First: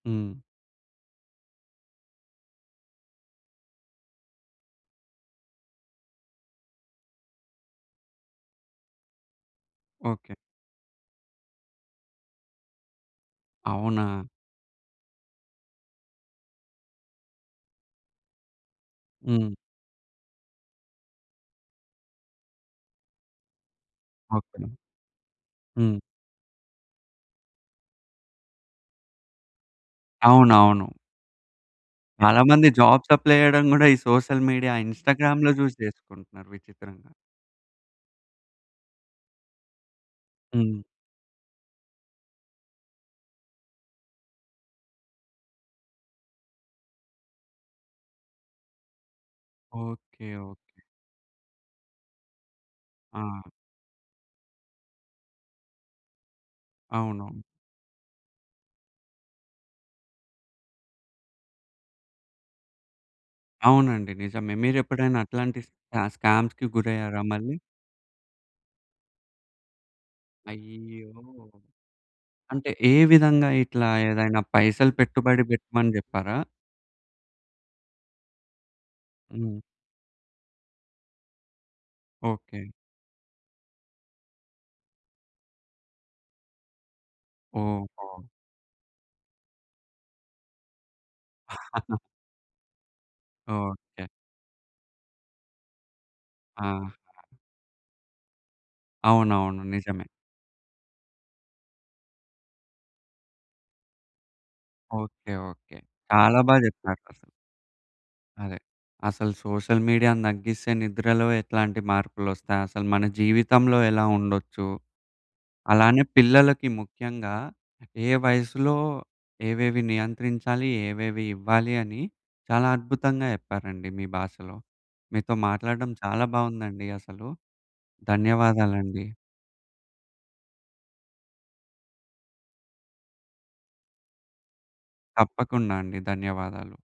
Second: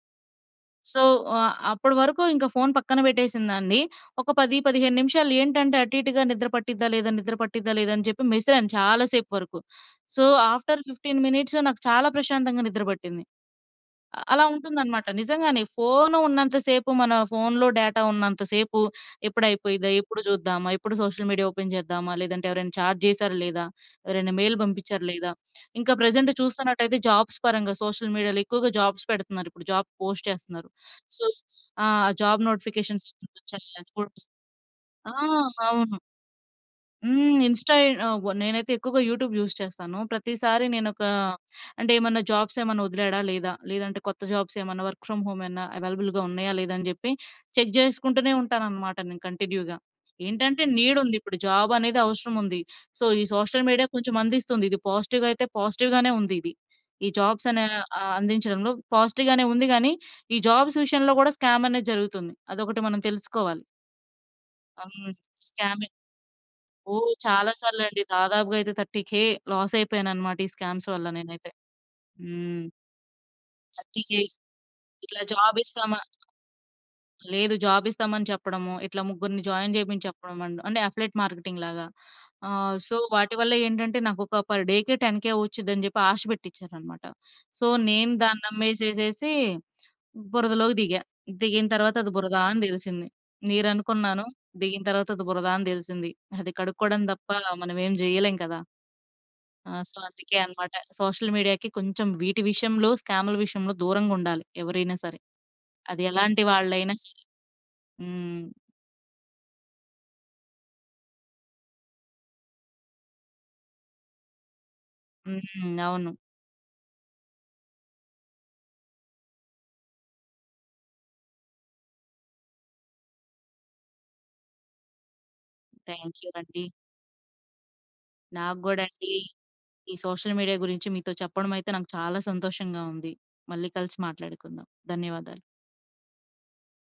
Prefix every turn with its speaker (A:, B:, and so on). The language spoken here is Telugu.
A: హ్మ్.
B: సో, అ అప్పుడు వరకు ఇంక ఫోన్ పక్కన పెట్టేసిందాన్ని, ఒక 10, 15 నిమిషాలు ఏంటంటే, అటు ఇటుగా నిద్ర పట్టిద్దా, లేదా నిద్ర పట్టిద్దా, లేదా అని జెప్పి మెసిలాను చాలా సేపు వరకు. So,
A: okay.
B: ఆఫ్టర్ 15 మినిట్స్ నాకు చాలా ప్రశాంతంగా నిద్ర పట్టింది. అ
A: అవునా?
B: అలా ఉంటుందనమాట నిజంగానే, ఫోన్ ఉన్నంత సేపు, మన ఫోన్‌లో డేటా ఉన్నంత సేపు, ఎప్పుడు
A: హ్మ్.
B: అయిపోయిందా ఎప్పుడు జూద్దామా, ఎప్పుడు సోషల్ మీడియా ఓపెన్ చేద్దామా, లేదంటే ఎవరైనా చాట్ జేసారా లేదా, ఎవరైనా మెయిల్
A: ఓకే.
B: పంపించారా లేదా, ఇంకా
A: హ్మ్.
B: ప్రెజెంట్ చూస్తున్నటయితే జాబ్స్ పరంగా, సోషల్ మీడియాలో ఎక్కువగా జాబ్స్ పెడుతున్నారు ఇప్పుడు, జాబ్స్ పోస్ట్ చేస్తున్నారు.
A: అవునవును.
B: సో, ఆ
A: చాలా
B: జాబ్
A: మంది
B: నోటిఫికేషన్స్
A: జాబ్స్ అప్లై
B: వచ్చాయ
A: జేయడం గూడా, ఈ
B: [unintelligible]
A: సోషల్ మీడియా,
B: ఆ!
A: ఇన్స్‌స్టా‌గ్రామ్‌లో జూసి
B: అవును.
A: చేసుకుంటున్నారు విచిత్రంగా.
B: హ్మ్. ఇన్‌స్టా ఎ నేనైతే ఎక్కువగా యూట్యూబ్ యూజ్ చేస్తాను. ప్రతిసారి
A: హ్మ్.
B: నేను ఒక, అంటే ఏమన్నా జాబ్స్ ఏమైనా వదిలాడా లేదా, లేదంటే కొత్త జాబ్స్ ఏమన్నా వర్క్ ఫ్రామ్ హోమ్ ఏమైనా అవైలబుల్‌గా ఉన్నాయా లేదా అని జెప్పి చెక్ చేసుకుంటూనే ఉంటాను అన్నమాట నేను కంటిన్యూ‌గా.
A: ఓకే.
B: ఏంటంటే,
A: ఓకే.
B: నీడ్ ఉంది ఇప్పుడు జాబ్ అనేది అవసరం ఉంది. సో, ఈ
A: ఆ!
B: సోషల్ మీడియా కొంచెం అందిస్తుంది. ఇది పాజిటివ్‌ అయితే పాజిటివ్‌గానే ఉంది ఇది ఈ
A: అవునవును.
B: జాబ్స్ అనే ఆహ్, అందించడంలో పాజిటివ్‌గానే ఉంది కానీ, ఈ జాబ్స్ విషయంలో కూడా స్కామ్ అనేది జరుగుతుంది అదొకటి మనం తెలుసుకోవాలి.
A: అవునండి. నిజమే మీరు
B: హ్మ్.
A: ఎప్పుడైనా అట్లాంటి
B: స్కామే
A: స్కా స్కామ్స్‌కి
B: ఓహ్!
A: గురయ్యారా?
B: చాలా
A: మళ్ళీ.
B: సార్లు అండి దాదాపుగా అయితే 30,000 లాస్ అయిపోయాను అన్నమాట. ఈ స్కామ్స్ వల్ల
A: అయ్యయ్యయో!
B: నేనైతే. హ్మ్.
A: అంటే ఏ విధంగా ఇట్లా
B: 30,000
A: ఏదైనా పైసలు
B: ఇట్లా
A: పెట్టుబడి
B: జాబ్
A: పెట్టమని
B: ఇస్తామా
A: జెప్పారా?
B: లేదు జాబ్ ఇస్తామని చెప్పడము. ఇట్లా ముగ్గురిని
A: హ్మ్.
B: జాయిన్ చేయమని చెప్పడం అంటే అఫిలియేట్ మార్కెటింగ్‌లాగా
A: ఓకే.
B: ఆహ్, సో, వాటివల్ల ఏంటంటే, నాకు ఒక పర్ డే కే 10,000 వచ్చుద్ది అని జెప్పి ఆశ పెట్టచ్చారన్నమాట. సో, నేను
A: ఓహో!
B: దాన్ని నమ్మేసేసేసి బురదలోకి దిగా, దిగిన తర్వాత అది బురదా అని దెలిసింది. నీరు
A: ఓకే.
B: అనుకున్నాను దిగిన తర్వాత అది బురదా అని దెలిసింది, అది
A: ఆహా!
B: కడుక్కోవడం దప్ప మనమేం జేయలేం కదా!
A: అవునవును
B: ఆ! సో,
A: నిజమే.
B: అందుకే అన్నమాట. సోషల్ మీడియా‌కి కొంచెం వీటి విషయంలో స్కామ్‌ల విషయంలో దూరంగా ఉండాలి. ఎవరైనా సరే.
A: ఓకే. ఓకే.
B: అది
A: చాలా
B: ఎలాంటి
A: బా
B: వాళ్ళయినా
A: జెప్పారు అసలు.
B: హ్మ్.
A: అదే. అసలు సోషల్ మీడియా‌ని తగ్గిస్తే నిద్రలో ఎట్లాంటి మార్పులోస్తాయి, అసలు మన జీవితంలో ఎలా ఉండొచ్చు,
B: హ్మ్.
A: అలానే
B: అవును.
A: పిల్లలకి ముఖ్యంగా ఏ వయసులో ఏవేవి నియంత్రించాలి, ఏవేవి ఇవ్వాలి అని చాలా అద్భుతంగా చెప్పారండి మీ భాషలో. మీతో మాట్లాడటం చాలా
B: థాంక్యూ అండి.
A: బాగుందండి అసలు.
B: నాకు గూడా
A: ధన్యవాదాలండి.
B: అండి. ఈ సోషల్ మీడియా గురించి మీతో చెప్పడం అయితే నాకు చాలా సంతోషంగా ఉంది. మళ్ళీ కలిసి మాట్లాడుకుందాం. ధన్యవాదాలు.
A: తప్పకుండా అండి ధన్యవాదాలు.